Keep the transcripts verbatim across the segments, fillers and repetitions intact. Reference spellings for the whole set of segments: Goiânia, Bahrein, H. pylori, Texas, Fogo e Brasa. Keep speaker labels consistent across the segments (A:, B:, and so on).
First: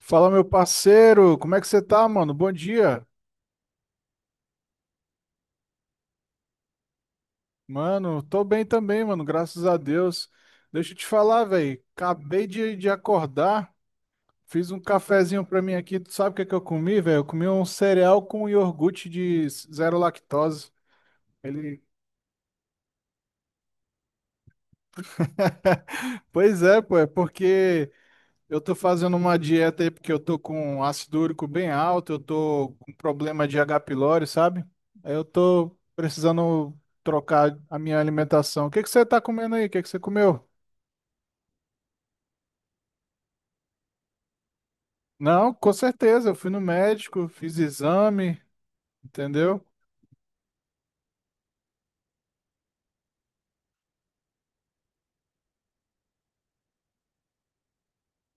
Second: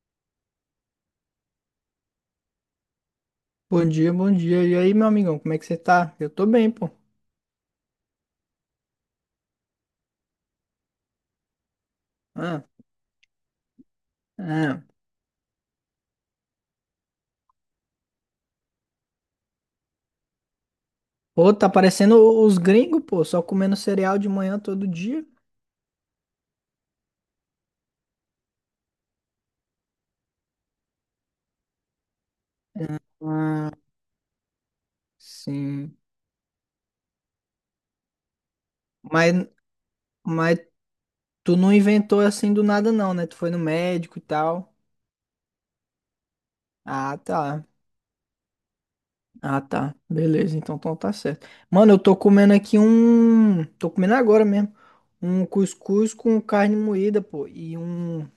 A: Fala, meu parceiro, como é que você tá, mano? Bom dia.
B: Bom dia, bom dia. E aí, meu amigão, como é que você tá? Eu tô bem, pô.
A: Mano, tô bem também, mano, graças a Deus. Deixa eu te falar, velho, acabei
B: Ah,
A: de, de acordar, fiz um
B: ah.
A: cafezinho pra mim aqui. Tu sabe o que é que eu comi, velho? Eu comi um cereal com iogurte de zero lactose.
B: Pô, tá
A: Ele...
B: parecendo o- os gringos, pô, só comendo cereal de manhã todo dia.
A: Pois é, pô, é porque eu tô fazendo uma dieta aí porque eu tô com ácido úrico bem alto, eu tô com problema de
B: Ah,
A: H. pylori, sabe? Aí eu tô
B: sim.
A: precisando trocar a minha alimentação. O que que você tá
B: Mas,
A: comendo aí? O que que você comeu?
B: mas tu não inventou assim do nada, não, né? Tu foi no médico e tal.
A: Não, com certeza, eu fui no
B: Ah,
A: médico, fiz
B: tá.
A: exame,
B: Ah,
A: entendeu?
B: tá. Beleza, então, então tá certo. Mano, eu tô comendo aqui um. Tô comendo agora mesmo. Um cuscuz com carne moída, pô. E um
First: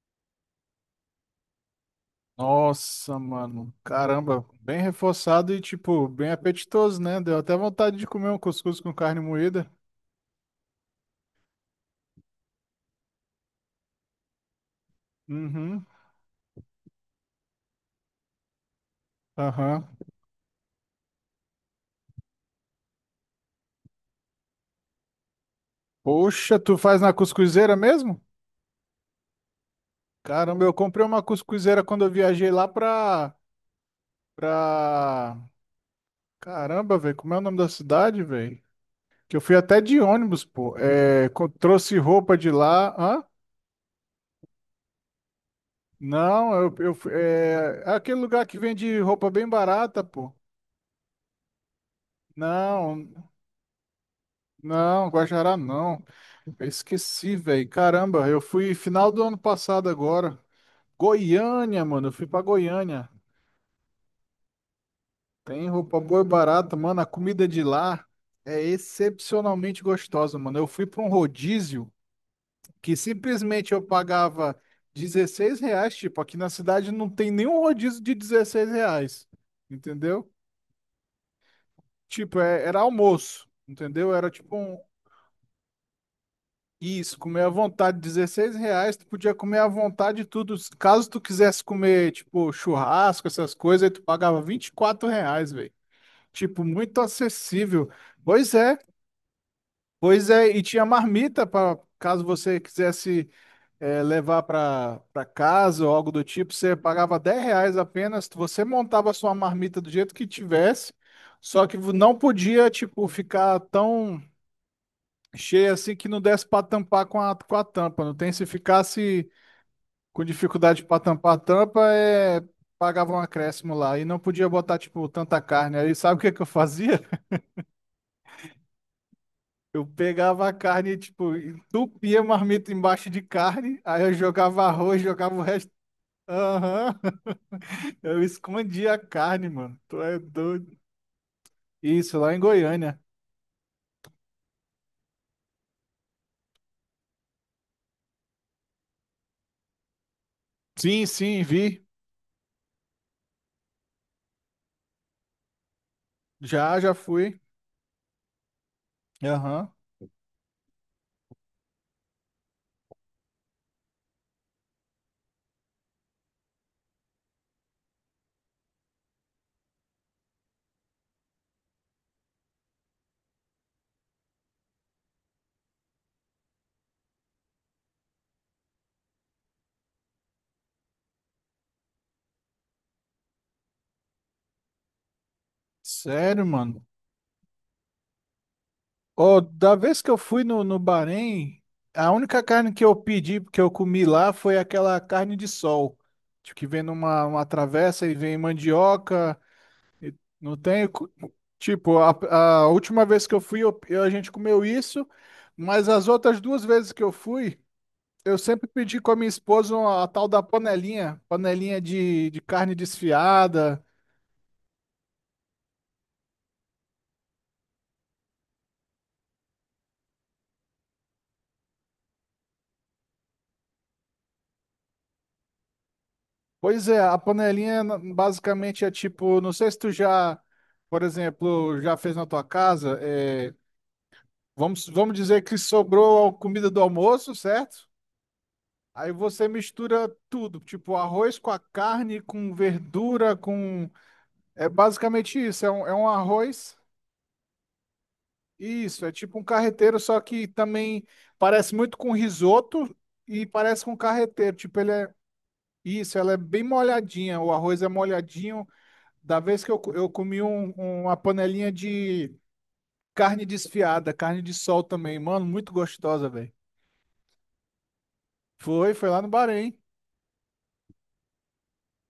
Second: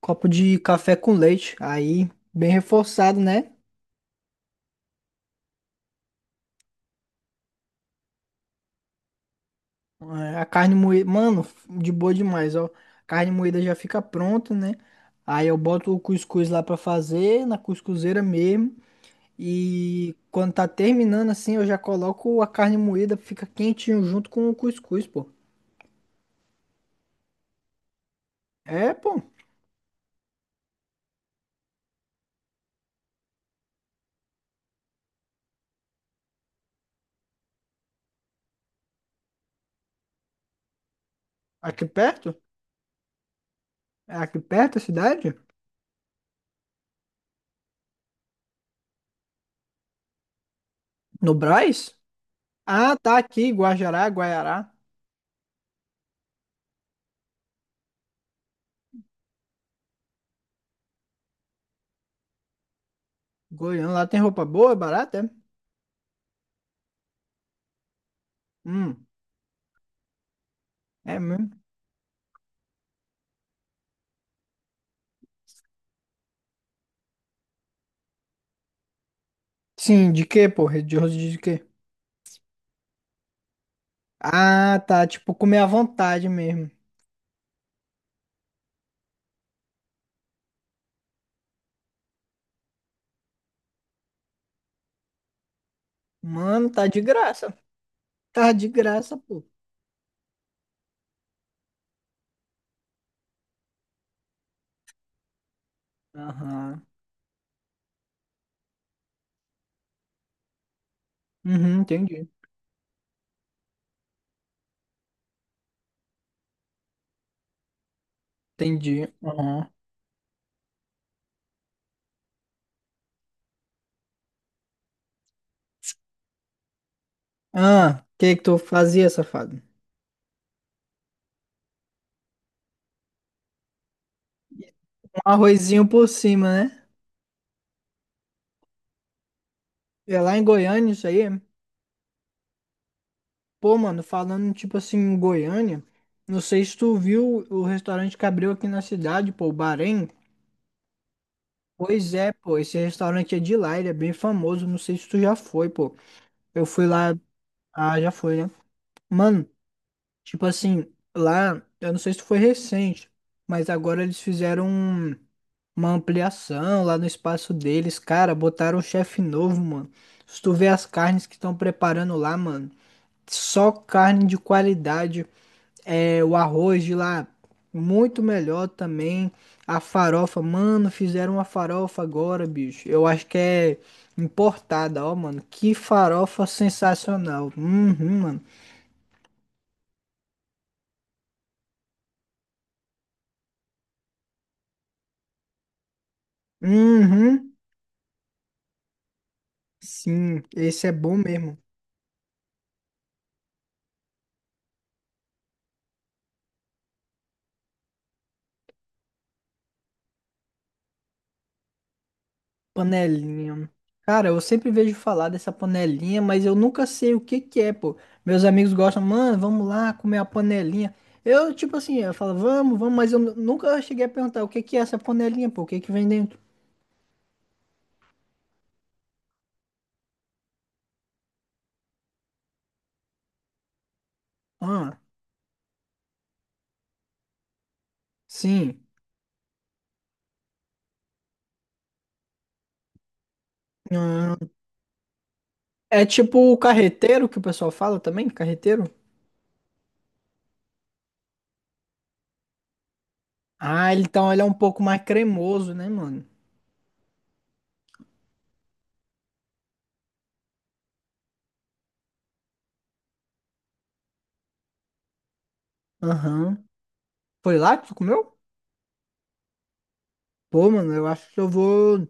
B: copo de café com leite. Aí, bem
A: Nossa,
B: reforçado, né?
A: mano, caramba, bem reforçado e tipo, bem apetitoso, né? Deu até vontade de comer um cuscuz com carne moída.
B: É, a carne moída, mano, de boa demais, ó. Carne moída já fica pronta, né? Aí eu
A: Uhum,
B: boto o cuscuz lá pra fazer, na cuscuzeira mesmo.
A: aham.
B: E quando tá terminando assim, eu já coloco a carne moída, fica quentinho junto com o cuscuz, pô.
A: Poxa, tu faz na cuscuzeira mesmo?
B: É, pô.
A: Caramba, eu comprei uma cuscuzeira quando eu viajei lá pra, pra... Caramba, velho, como é o nome da cidade, velho? Que eu fui até de ônibus, pô. É, co-
B: Aqui
A: trouxe roupa
B: perto?
A: de lá. Hã?
B: É aqui perto a cidade?
A: Não, eu, eu fui- é, é aquele lugar que vende roupa bem barata, pô.
B: No Brás? Ah,
A: Não,
B: tá aqui, Guajará, Guaiará.
A: não, Guajará não. Eu esqueci, velho. Caramba, eu fui final do ano passado agora. Goiânia, mano, eu fui pra Goiânia.
B: Goiânia, lá tem roupa boa, barata, é?
A: Tem roupa boa e barata, mano. A comida de lá é
B: Hum,
A: excepcionalmente gostosa, mano. Eu fui para um
B: é mesmo.
A: rodízio que simplesmente eu pagava dezesseis reais. Tipo, aqui na cidade não tem nenhum rodízio de dezesseis reais.
B: Sim, de
A: Entendeu?
B: quê, pô? De rosto de quê?
A: Tipo, é- era almoço. Entendeu? Era tipo um.
B: Ah, tá. Tipo, comer à vontade mesmo.
A: Isso, comer à vontade, dezesseis reais, tu podia comer à vontade tudo. Caso tu quisesse comer, tipo, churrasco, essas coisas, aí tu pagava vinte e quatro reais, velho. Tipo,
B: Mano, tá
A: muito
B: de graça.
A: acessível. Pois
B: Tá de
A: é.
B: graça, pô.
A: Pois é, e tinha marmita para caso você quisesse eh, levar para para casa ou algo do tipo, você
B: Aham.
A: pagava dez reais apenas, você montava a sua marmita do jeito que tivesse, só que
B: Uhum,
A: não
B: entendi.
A: podia, tipo, ficar tão cheia assim que não desse para tampar com a, com a tampa, não tem? Se
B: Entendi.
A: ficasse
B: Aham.
A: com dificuldade para tampar a tampa, é, pagava um acréscimo lá e não podia botar, tipo, tanta carne. Aí sabe o que que eu fazia?
B: Ah, o que que tu fazia, safado?
A: Eu pegava a carne, tipo, entupia a marmita embaixo de carne, aí eu jogava arroz,
B: Um
A: jogava o resto.
B: arrozinho por cima, né?
A: Aham. Eu escondia a carne, mano. Tu é
B: É lá em
A: doido.
B: Goiânia isso aí.
A: Isso, lá em Goiânia.
B: Pô, mano, falando tipo assim em Goiânia, não sei se tu viu o restaurante que abriu aqui na cidade, pô, o Bahrein.
A: Sim, sim, vi.
B: Pois é, pô, esse restaurante é de lá, ele é bem famoso, não sei se tu já foi, pô. Eu
A: Já,
B: fui
A: já
B: lá,
A: fui.
B: ah, já foi, né? Mano,
A: Aham.
B: tipo assim, lá, eu não sei se foi recente, mas agora eles fizeram um- uma ampliação lá no espaço deles, cara, botaram um chefe novo, mano. Se tu vê as carnes que estão preparando lá, mano, só carne de qualidade. É, o arroz de lá, muito melhor também. A farofa, mano, fizeram uma farofa agora, bicho. Eu acho que é importada, ó, mano. Que
A: Sério,
B: farofa
A: mano.
B: sensacional. Uhum, mano.
A: Ó, da vez que eu fui no, no Bahrein, a única carne que eu pedi, que eu comi lá, foi aquela carne de sol. Tipo, que vem numa uma
B: Uhum.
A: travessa e vem mandioca, E
B: Sim,
A: Não
B: esse
A: tem.
B: é
A: Cu-
B: bom mesmo.
A: Tipo, a, a última vez que eu fui, eu- eu- a gente comeu isso, mas as outras duas vezes que eu fui, eu sempre pedi com a minha esposa uma- a tal da panelinha, panelinha de, de carne
B: Panelinha.
A: desfiada.
B: Cara, eu sempre vejo falar dessa panelinha, mas eu nunca sei o que que é, pô. Meus amigos gostam, mano, vamos lá comer a panelinha. Eu, tipo assim, eu falo, vamos, vamos, mas eu nu- nunca cheguei a perguntar o que que é essa panelinha, pô, o que que vem dentro?
A: Pois é, a panelinha na- basicamente é tipo, não sei se tu já, por exemplo, já fez na tua casa, é, vamos,
B: Ah,
A: vamos dizer que sobrou a comida do almoço, certo?
B: sim.
A: Aí você mistura tudo, tipo arroz com a carne, com verdura, com
B: Hum,
A: É basicamente isso, é um, é
B: é
A: um
B: tipo o
A: arroz,
B: carreteiro que o pessoal fala também, carreteiro?
A: isso, é tipo um carreteiro, só que também parece muito com risoto e parece
B: Ah,
A: com
B: ele- então ele é um
A: carreteiro, tipo
B: pouco
A: ele
B: mais
A: é,
B: cremoso, né,
A: isso,
B: mano?
A: ela é bem molhadinha, o arroz é molhadinho, da vez que eu, co- eu comi um- uma panelinha de carne desfiada, carne de sol também, mano, muito gostosa, velho.
B: Aham. Foi lá que tu comeu?
A: Foi, foi lá no Bahrein,
B: Pô, mano, eu acho que eu vou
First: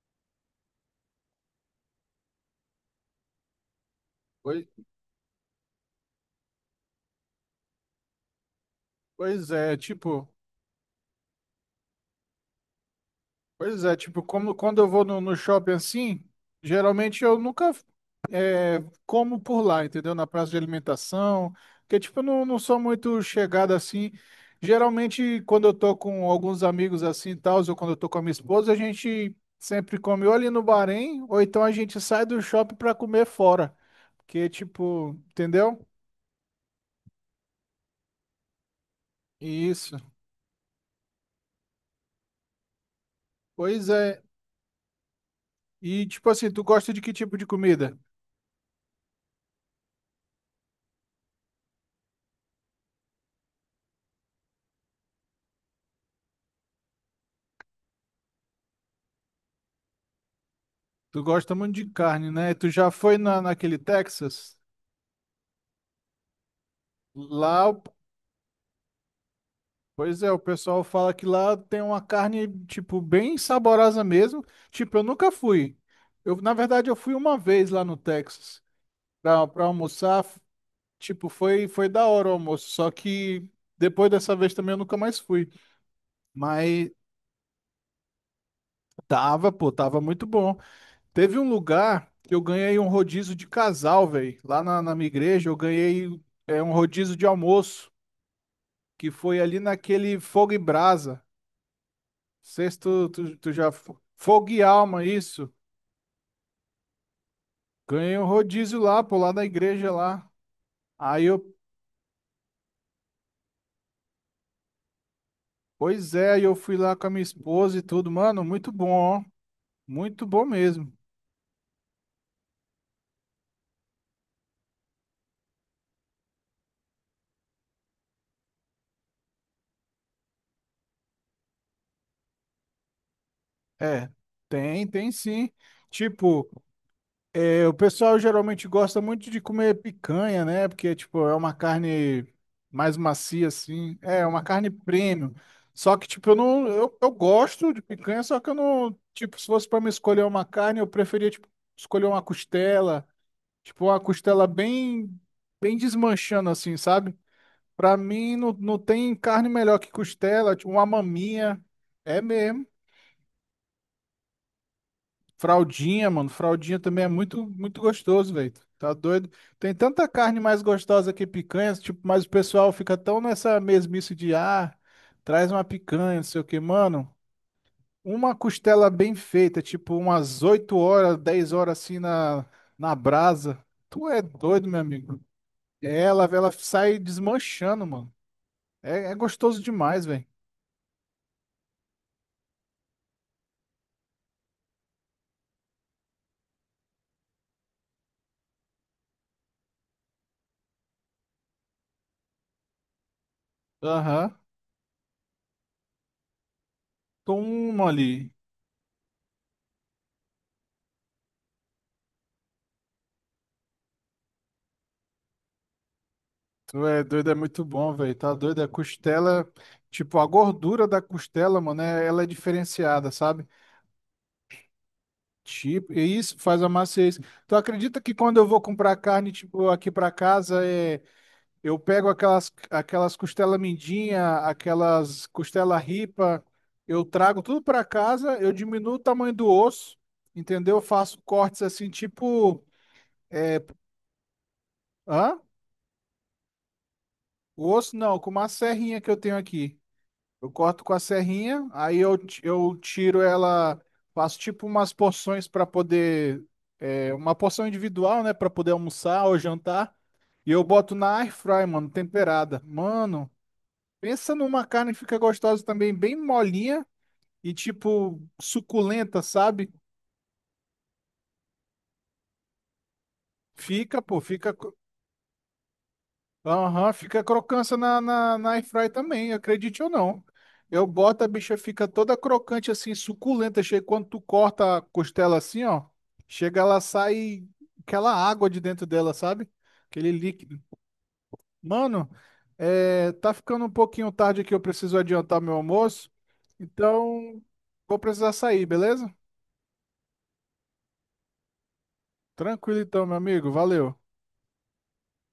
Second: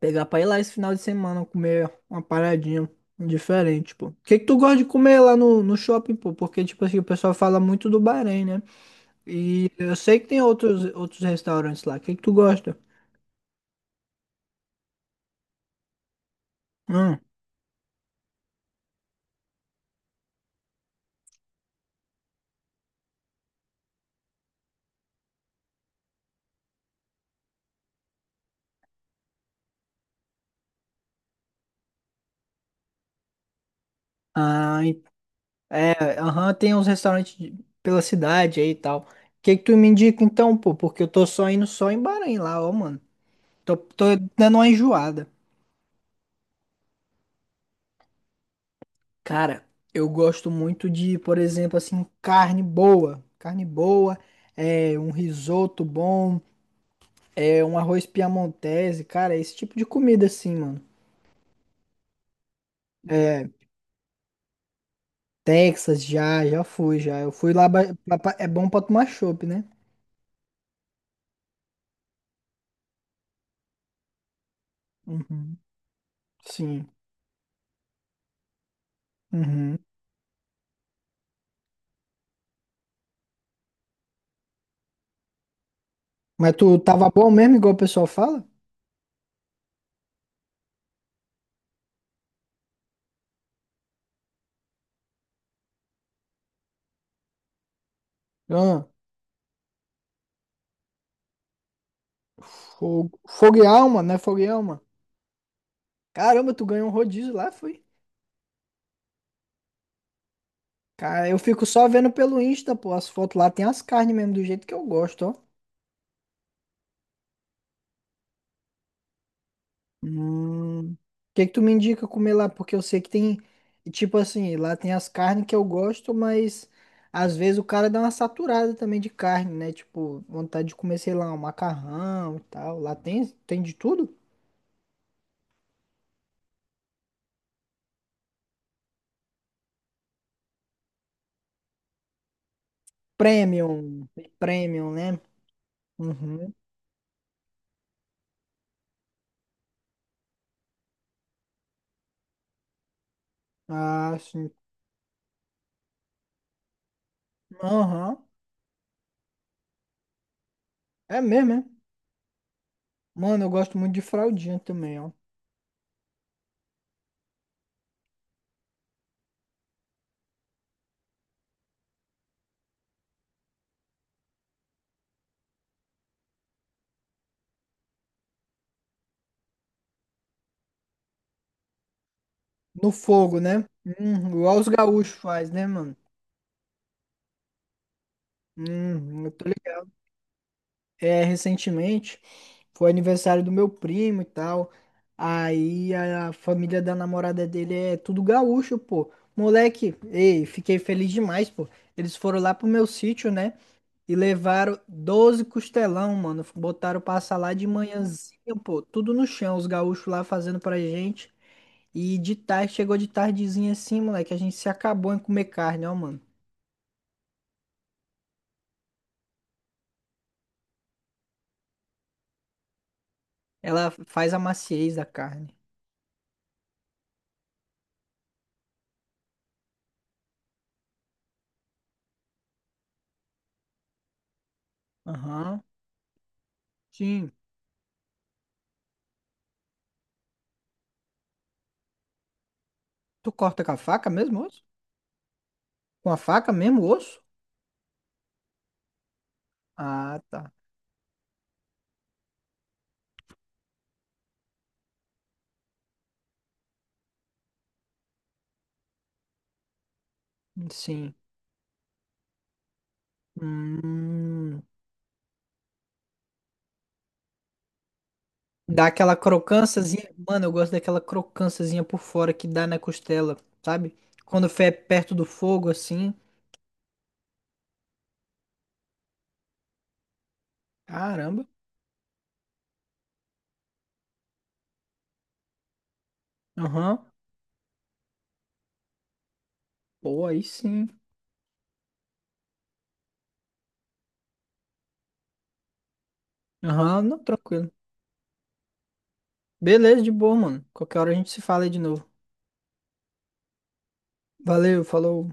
B: pegar pra ir lá esse final de semana comer uma paradinha diferente, pô. O que que tu
A: pois,
B: gosta de comer lá no, no shopping, pô? Porque, tipo assim, o pessoal fala muito do Bahrein, né?
A: pois
B: E
A: é,
B: eu sei que
A: tipo,
B: tem outros, outros restaurantes lá. O que que tu gosta?
A: pois é, tipo, como, quando eu vou no no shopping assim,
B: Hum.
A: geralmente eu nunca como por lá, entendeu? Na praça de alimentação, que tipo, eu não, não sou muito chegado assim. Geralmente, quando eu tô com alguns amigos assim e tal, ou quando eu tô com a minha esposa, a gente sempre come ou ali no Bahrein, ou então a gente sai do shopping pra comer fora. Que
B: Ah, en-
A: tipo, entendeu?
B: é, aham, tem uns restaurantes de- pela cidade aí e tal. O que que tu me
A: Isso.
B: indica então, pô? Porque eu tô só indo só em Bahrein lá, ó, mano. Tô,
A: Pois
B: tô
A: é.
B: dando uma enjoada.
A: E tipo assim, tu gosta de que tipo de comida?
B: Cara, eu gosto muito de, por exemplo, assim, carne boa. Carne boa, é, um risoto bom, é, um arroz piamontese, cara, esse tipo de comida assim, mano.
A: Tu gosta muito de carne, né? Tu já foi na,
B: É,
A: naquele Texas?
B: Texas já, já fui, já. Eu fui lá,
A: Lá
B: ba- pra- pra- é bom pra tomar chopp, né?
A: Pois é, o pessoal fala que lá tem uma carne, tipo, bem saborosa mesmo. Tipo, eu nunca
B: Uhum.
A: fui. Eu, na
B: Sim.
A: verdade, eu fui uma vez lá no Texas pra, pra
B: Uhum.
A: almoçar. F- Tipo, foi, foi da hora o almoço. Só que depois dessa vez também eu nunca mais fui.
B: Mas tu
A: Mas
B: tava bom mesmo, igual o pessoal fala?
A: tava, pô, tava muito bom. Teve um lugar que eu ganhei um rodízio de casal, velho. Lá na, na minha igreja, eu ganhei é, um rodízio de almoço,
B: Ah,
A: que foi ali naquele Fogo e Brasa. Sexto,
B: fogo,
A: tu, tu
B: fogo e
A: já. fo-
B: alma, né? Fogo e
A: Fogo e
B: Alma.
A: alma, isso.
B: Caramba, tu ganhou um rodízio lá, foi?
A: Ganhei um rodízio lá, pô, lá da igreja lá. Aí
B: Cara, eu
A: eu.
B: fico só vendo pelo Insta, pô. As fotos lá tem as carnes mesmo, do jeito que eu gosto, ó.
A: Pois é, aí eu fui lá com a minha esposa e tudo. Mano, muito bom, ó. Muito bom mesmo.
B: Hum. O que que tu me indica comer lá? Porque eu sei que tem, e tipo assim, lá tem as carnes que eu gosto, mas às vezes o cara dá uma saturada também de carne, né? Tipo, vontade de comer, sei lá, um macarrão e tal. Lá tem, tem de
A: É,
B: tudo?
A: tem, tem sim. Tipo. É, o pessoal geralmente gosta muito de comer picanha, né? Porque, tipo, é uma carne mais macia, assim.
B: Premium,
A: É, é uma carne
B: premium, né?
A: premium. Só que, tipo, eu
B: Uhum.
A: não. Eu, eu gosto de picanha, só que eu não. Tipo, se fosse pra me escolher uma carne, eu preferia, tipo, escolher uma costela. Tipo, uma
B: Ah,
A: costela
B: sim.
A: bem. Bem desmanchando, assim, sabe? Pra
B: Aham.
A: mim, não, não tem carne melhor que costela. Tipo, uma
B: É mesmo,
A: maminha.
B: é?
A: É mesmo.
B: Mano, eu gosto muito de fraldinha também, ó.
A: Fraldinha, mano. Fraldinha também é muito, muito gostoso, velho. Tá doido? Tem tanta carne mais gostosa que picanha, tipo, mas o pessoal fica tão nessa mesmice de, ah, traz uma picanha, não sei o que, mano. Uma costela bem feita, tipo, umas oito horas, dez horas assim na,
B: No
A: na
B: fogo,
A: brasa.
B: né?
A: Tu é
B: Hum, igual
A: doido,
B: os
A: meu
B: gaúchos
A: amigo.
B: faz, né, mano?
A: Ela, ela sai desmanchando, mano. É, é
B: Hum, eu tô
A: gostoso
B: ligado.
A: demais, velho.
B: É, recentemente foi aniversário do meu primo e tal. Aí a família da namorada dele é tudo gaúcho, pô. Moleque, ei, fiquei feliz demais, pô. Eles foram lá pro meu sítio, né? E
A: Aham.
B: levaram doze costelão, mano. Botaram pra assar lá de
A: Toma ali.
B: manhãzinha, pô. Tudo no chão, os gaúchos lá fazendo pra gente. E de tarde, chegou de tardezinha assim, moleque. A gente se acabou em comer carne, ó, mano.
A: Tu é doido, é muito bom, velho. Tá doido? A costela, tipo, a gordura da costela, mano, é- ela é diferenciada, sabe?
B: Ela faz a maciez da carne.
A: Tipo, e isso faz a maciez. Tu acredita que quando eu vou comprar carne, tipo, aqui pra casa, é, eu pego aquelas, aquelas, costela mindinha, aquelas
B: Aham.
A: costela ripa, eu
B: Sim.
A: trago tudo pra casa, eu diminuo o tamanho do osso, entendeu? Eu faço cortes assim, tipo,
B: Tu corta com a faca mesmo o osso?
A: hã?
B: Com a faca mesmo o osso?
A: O osso não, com uma serrinha que eu tenho aqui.
B: Ah,
A: Eu
B: tá.
A: corto com a serrinha, aí eu, ti- eu tiro ela, faço tipo umas porções para poder, é, uma porção individual, né, para poder almoçar ou jantar, e eu boto
B: Sim.
A: na air fry, mano, temperada. Mano, pensa
B: Hum.
A: numa carne que fica gostosa também, bem molinha e tipo
B: Dá aquela
A: suculenta, sabe?
B: crocânciazinha. Mano, eu gosto daquela crocânciazinha por fora que dá na costela, sabe?
A: Fica, pô,
B: Quando
A: fica.
B: foi perto do fogo, assim.
A: Aham, fica crocância na, na, na air fry também, acredite ou não. Eu boto, a
B: Caramba.
A: bicha fica toda crocante assim, suculenta. Chega, quando tu corta a costela assim, ó, chega, ela
B: Aham.
A: sai aquela água de dentro dela, sabe? Aquele
B: Pô, aí
A: líquido.
B: sim.
A: Mano, é, tá ficando um pouquinho tarde aqui, eu preciso adiantar meu almoço.
B: Aham, não,
A: Então,
B: tranquilo.
A: vou precisar sair, beleza?
B: Beleza, de boa, mano. Qualquer hora a gente se fala aí de novo.
A: Tranquilo então, meu amigo, valeu.
B: Valeu, falou.